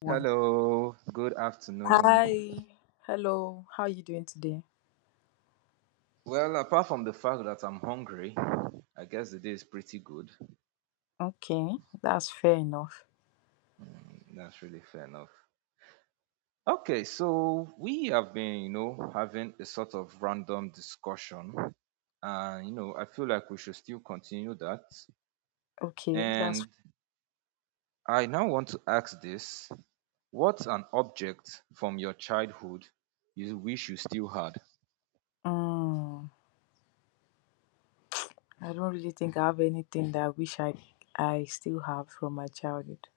One. Hello, good afternoon. Hi. Hello. How are you doing today? Well, apart from the fact that I'm hungry, I guess the day is pretty good. Okay, that's fair enough. That's really fair enough. Okay, so we have been, you know, having a sort of random discussion. And, you know, I feel like we should still continue that. Okay, that's And I now want to ask this: What's an object from your childhood you wish you still had? mm, I don't really think I have anything that I wish I still have from my childhood.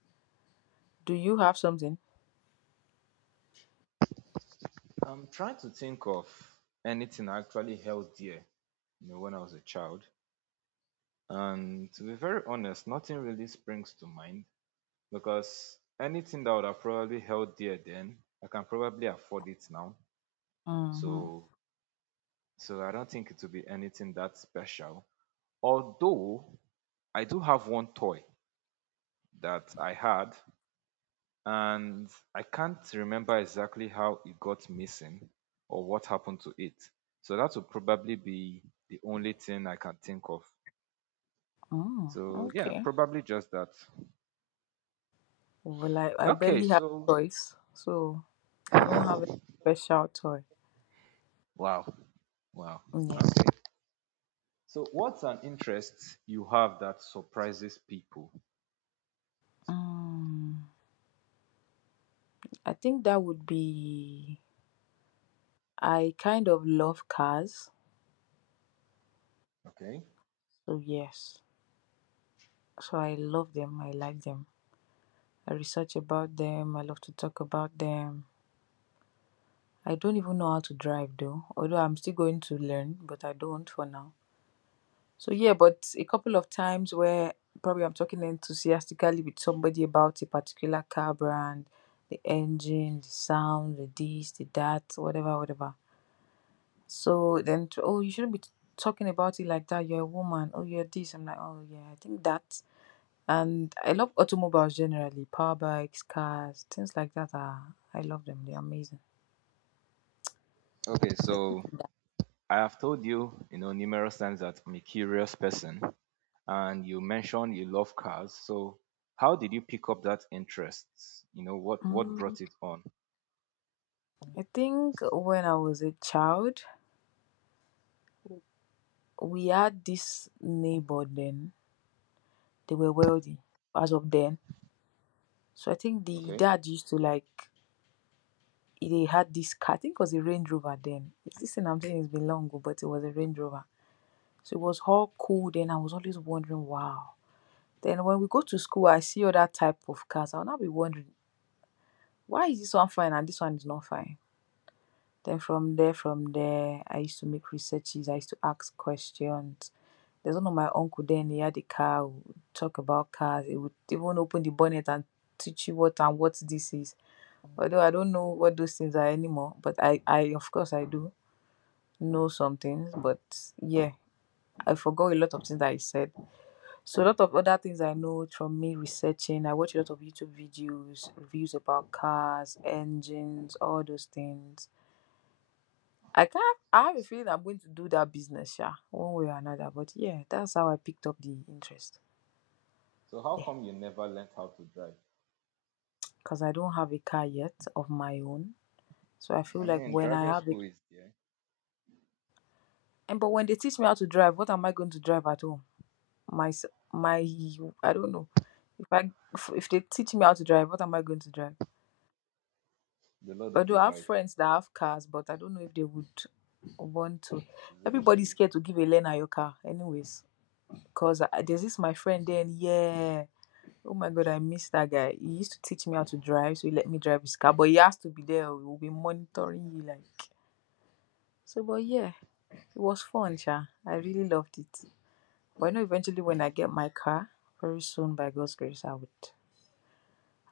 Do you have something? I'm trying to think of anything I actually held dear, you know, when I was a child. And to be very honest, nothing really springs to mind because anything that would have probably held dear then, I can probably afford it now. Mm-hmm. So so I don't think it will be anything that special. Although I do have one toy that I had and I can't remember exactly how it got missing or what happened to it. So that would probably be the only thing I can think of. Mm, So yeah, okay. probably just that. Well, I Okay, barely have so toys, so I don't have a special toy. wow. Wow. Yeah. So, what's an interest you have that surprises people? Mm, I think that would be, I kind of love cars. Okay. So yes. So I love them. I like them. I research about them. I love to talk about them. I don't even know how to drive though, although I'm still going to learn, but I don't for now. So yeah, but a couple of times where probably I'm talking enthusiastically with somebody about a particular car brand, the engine, the sound, the this, the that, whatever, whatever. So then, to, oh, you shouldn't be talking about it like that. You're a woman. Oh, you're this. I'm like, oh yeah, I think that. And I love automobiles generally, power bikes, cars, things like that are, I love them. They're amazing. Okay. So. So, I have told you, you know, numerous times that I'm a curious person, and you mentioned you love cars. So, how did you pick up that interest? You know, what Mm. brought it on? I think when I was a child, we had this neighbor then. They were wealthy as of then. So I think the Okay. dad used to like, they had this car. I think it was a Range Rover then. It's this thing, I'm saying it's been long ago, but it was a Range Rover. So it was all cool then. I was always wondering, wow. Then when we go to school, I see other type of cars. I'll now be wondering, why is this one fine and this one is not fine? Then from there, I used to make researches. I used to ask questions. There's one of my uncle then, he had a car, would talk about cars. He would even open the bonnet and teach you what and what this is. Although I don't know what those things are anymore, but I, of course I do know some things, but yeah, I forgot a lot of things that I said. So a lot of other things I know from me researching. I watch a lot of YouTube videos, reviews about cars, engines, all those things. I can't. I have a feeling I'm going to do that business, yeah, one way or another. But yeah, that's how I picked up the interest. So, how Yeah, come you never learned how to drive? because I don't have a car yet of my own, so I feel I like mean, when driving I have school it, is there. and but when they teach me how to drive, what am I going to drive at home? My s- my, I don't know. If I if they teach me how to drive, what am I going to drive? The Lord will Although I have provide friends that have cars, but I don't know if they would want to. Everybody's willingly. scared to give a learner your car, anyways. There's this my friend then, yeah. Oh my God, I miss that guy. He used to teach me how to drive, so he let me drive his car. But he has to be there. Oh, he'll be monitoring you, like so. But yeah, it was fun, Sha. I really loved it. But I know eventually You when I know. get my car, very soon by God's grace,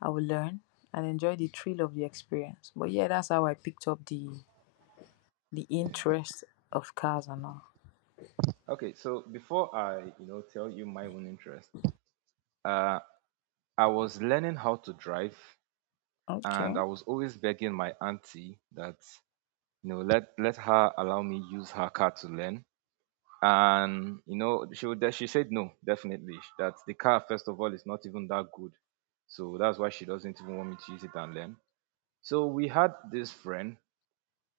I will learn and enjoy the thrill of the experience. But yeah, that's how I picked up the Yeah. interest of cars and all. Okay. So, before I, you know, tell you my own interest, uh, I was learning how to drive Okay. and I was always begging my auntie that, you know, let her allow me use her car to learn. And you know she would, she said no, definitely that the car first of all is not even that good. So that's why she doesn't even want me to use it and learn. So we had this friend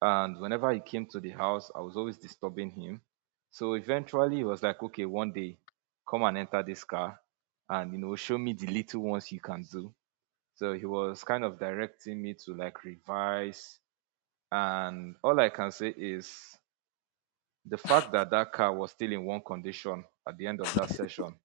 and whenever he came to the house, I was always disturbing him. So eventually he was like, "Okay, one day come and enter this car and you know show me the little ones you can do." So he was kind of directing me to like revise. And all I can say is the fact that that car was still in one condition at the end of that session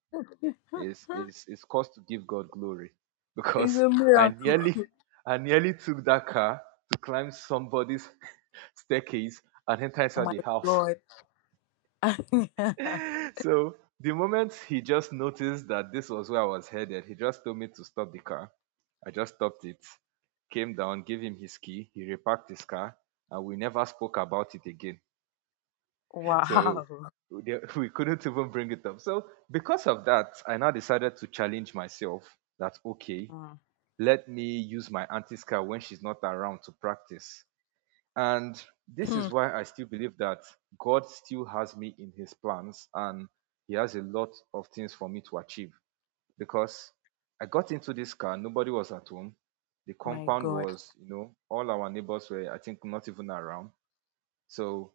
is Huh? is is cause to give God glory It's because a I miracle. nearly I nearly took that car to climb somebody's staircase and enter Oh inside my the house. God. So the moment he just noticed that this was where I was headed, he just told me to stop the car. I just stopped it, came down, gave him his key, he reparked his car, and we never spoke about it again. So Wow. we we couldn't even bring it up. So because of that, I now decided to challenge myself that okay, Mm. let me use my auntie's car when she's not around to practice. And this Hmm. is why I still believe that God still has me in his plans and he has a lot of things for me to achieve because I got into this car, nobody was at home. The My compound God. was, you know, all our neighbors were, I think, not even around. So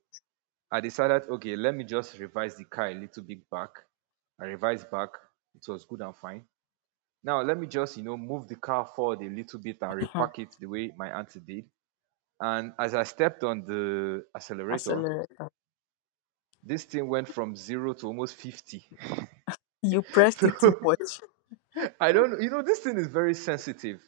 I decided, okay, let me just revise the car a little bit back. I revised back. It was good and fine. Now let me just, you know, move the car forward a little bit and repack it the way my auntie did. And as I stepped on the accelerator, Accelerator. this thing went from zero to almost 50. You pressed it too So much. I don't know. You know, this thing is very sensitive.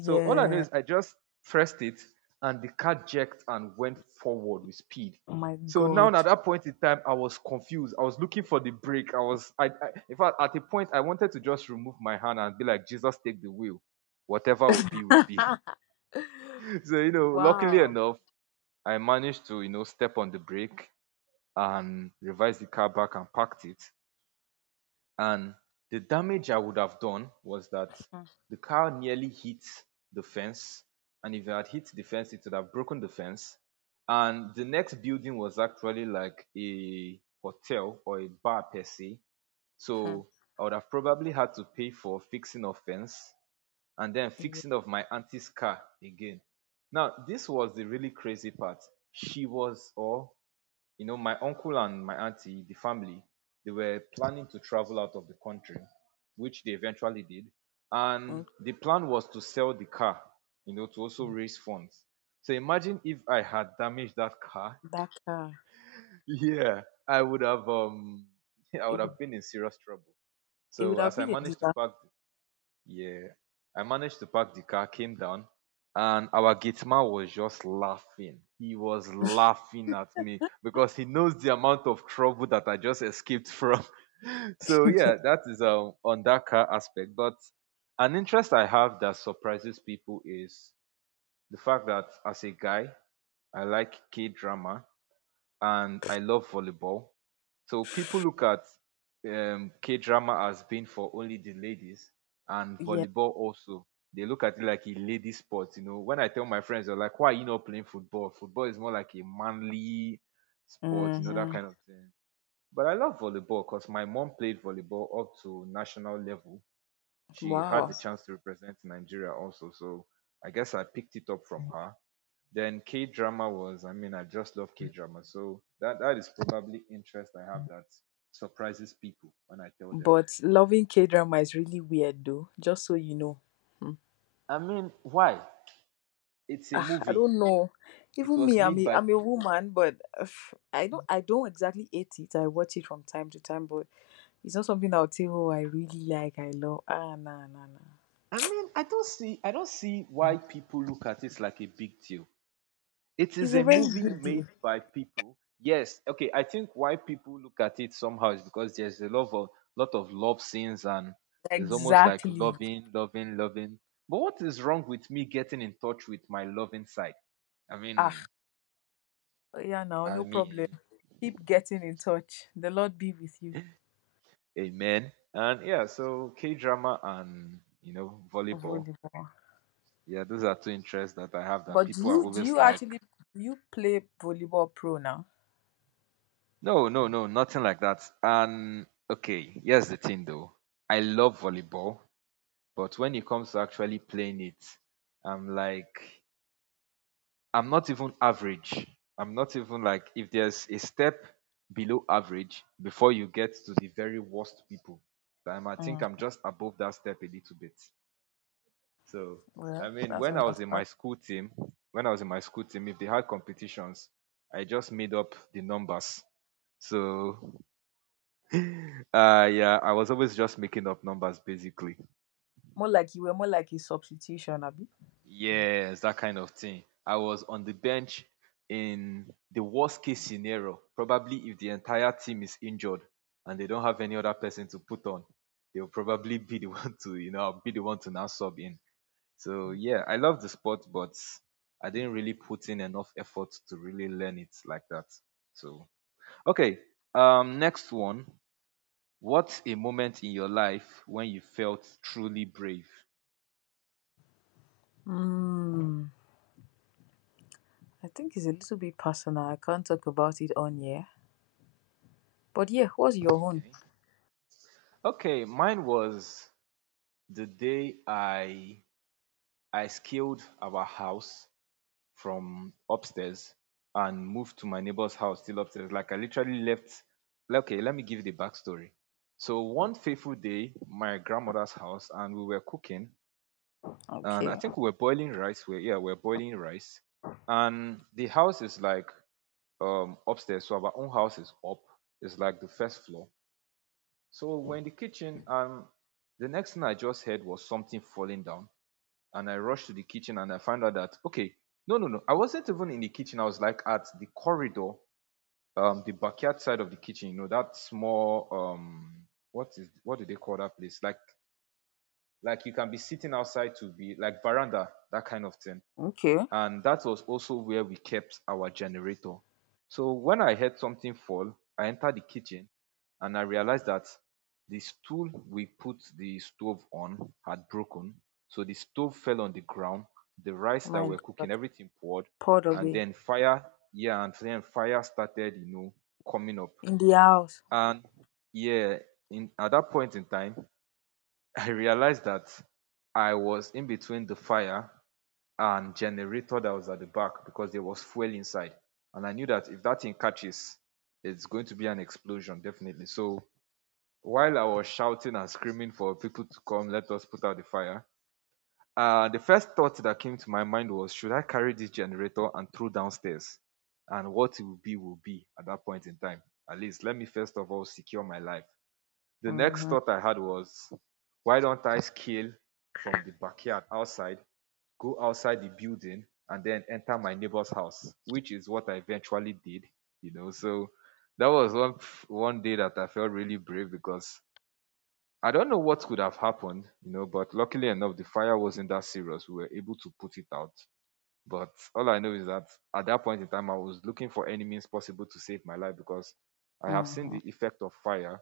So all I know is I just pressed it and the car jerked and went forward with speed. Oh my So now God. at that point in time, I was confused. I was looking for the brake. I in fact, at a point, I wanted to just remove my hand and be like, Jesus, take the wheel. Whatever will be, will be. So, you know, luckily Wow. enough, I managed to, you know, step on the brake and revised the car back and parked it, and the damage I would have done was that the car nearly hit the fence, and if it had hit the fence, it would have broken the fence. And the next building was actually like a hotel or a bar per se, Mhm. so I would have probably had to pay for fixing of fence and then Yeah. fixing of my auntie's car again. Now, this was the really crazy part. She was, or you know my uncle and my auntie, the family, they were planning to travel out of the country, which they eventually did, and mm, the plan was to sell the car, you know, to also raise funds. So imagine if I had damaged that car. That car. Yeah, I would have I It would would have been in serious trouble. it would So have as I been a managed to disaster. park, yeah. I managed to park the car, came down, and our gate man was just laughing. He was laughing at me because he knows the amount of trouble that I just escaped from. So yeah, that is on that car aspect. But an interest I have that surprises people is the fact that as a guy, I like K drama and I love volleyball. So people look at K drama as being for only the ladies, and Yeah. volleyball also. They look at it like a lady sport. You know, when I tell my friends, they're like, why are you not playing football? Football is more like a manly sport, you know, that Hmm. kind of thing. But I love volleyball because my mom played volleyball up to national level. She had the Wow. chance to represent Nigeria also. So I guess I picked it up from her. Then K drama was, I mean, I just love K drama. So that is probably interest I have that surprises people when I tell them. But loving K drama is really weird though, just so you know. Mm. I mean, why? It's a Ah, I movie. don't know. It Even was me, I'm made a, by I'm a people. woman, but I don't exactly hate it. I watch it from time to time, but it's not something that I'll say, oh, I really like, I love. Ah, nah, nah, nah. I mean, I don't see why people look at it like a big deal. It It's is a a very movie good deal. made by people. Yes, okay. I think why people look at it somehow is because there's a lot of love scenes, and it's almost like Exactly. loving, loving, loving. But what is wrong with me getting in touch with my loving side? I Ah, mean, yeah, now, I no problem. mean, Keep getting in touch. The Lord be with you. amen. And yeah, so K drama and you know volleyball. Volleyball. Yeah, those are two interests that I have that But do people are you do always you like, actually, do you play volleyball pro now? no, no, no, nothing like that. And okay, here's the thing though. I love volleyball. But when it comes to actually playing it, I'm like, I'm not even average. I'm not even like, if there's a step below average before you get to the very worst people, I'm. I think Mm, I'm just above that step a little bit. So, I well, mean, that's when I was in my understand. school team, when I was in my school team, if they had competitions, I just made up the numbers. So, yeah, I was always just making up numbers basically. More like you were, more like a substitution, Abby. Yes, that kind of thing. I was on the bench in the worst case scenario. Probably if the entire team is injured and they don't have any other person to put on, they'll probably be the one to, you know, be the one to now sub in. So yeah, I love the sport, but I didn't really put in enough effort to really learn it like that. So okay. Um, next one. What's a moment in your life when you felt truly brave? Mm, I think it's a little bit personal. I can't talk about it on here. But yeah, what's your own? Okay. Okay, mine was the day I scaled our house from upstairs and moved to my neighbor's house still upstairs, like I literally left. Like, okay, let me give you the backstory. So one fateful day, my grandmother's house, and we were cooking, and I Okay, think we were boiling rice. We yeah, we we're boiling rice, and the house is like upstairs, so our own house is up. It's like the first floor. So we're in the kitchen, and the next thing I just heard was something falling down, and I rushed to the kitchen and I found out that okay, no, no, no, I wasn't even in the kitchen. I was like at the corridor, the backyard side of the kitchen. You know that small what is what do they call that place? Like you can be sitting outside, to be like veranda, that kind of thing, okay. and that was also where we kept our generator. So when I heard something fall, I entered the kitchen and I realized that the stool we put the stove on had broken. So the stove fell on the ground, the rice that My we're cooking, God, everything poured, poured and away. then fire, yeah, and then fire started, you know, coming up. In the house. And yeah, in at that point in time, I realized that I was in between the fire and generator that was at the back because there was fuel inside. And I knew that if that thing catches, it's going to be an explosion, definitely. So while I was shouting and screaming for people to come, let us put out the fire, the first thought that came to my mind was, should I carry this generator and throw downstairs? And what it will be at that point in time. At least let me first of all secure my life. The next Mm-hmm, thought I had was, why don't I scale from the backyard outside, go outside the building and then enter my neighbor's house, which is what I eventually did, you know. So that was one day that I felt really brave because I don't know what could have happened, you know, but luckily enough the fire wasn't that serious. We were able to put it out. But all I know is that at that point in time I was looking for any means possible to save my life, because I have seen mm-hmm, the effect of fire.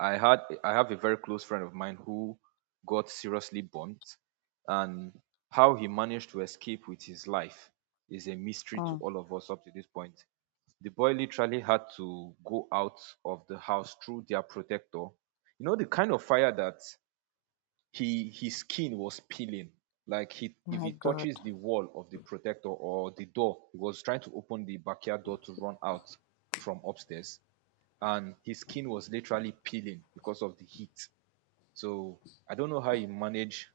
I have a very close friend of mine who got seriously burnt, and how he managed to escape with his life is a mystery to oh all of us up to this point. The boy literally had to go out of the house through their protector. You know the kind of fire that he his skin was peeling. Like he, if my he God. touches the wall of the protector or the door, he was trying to open the backyard door to run out from upstairs, and his skin was literally peeling because of the heat. So I don't know how you manage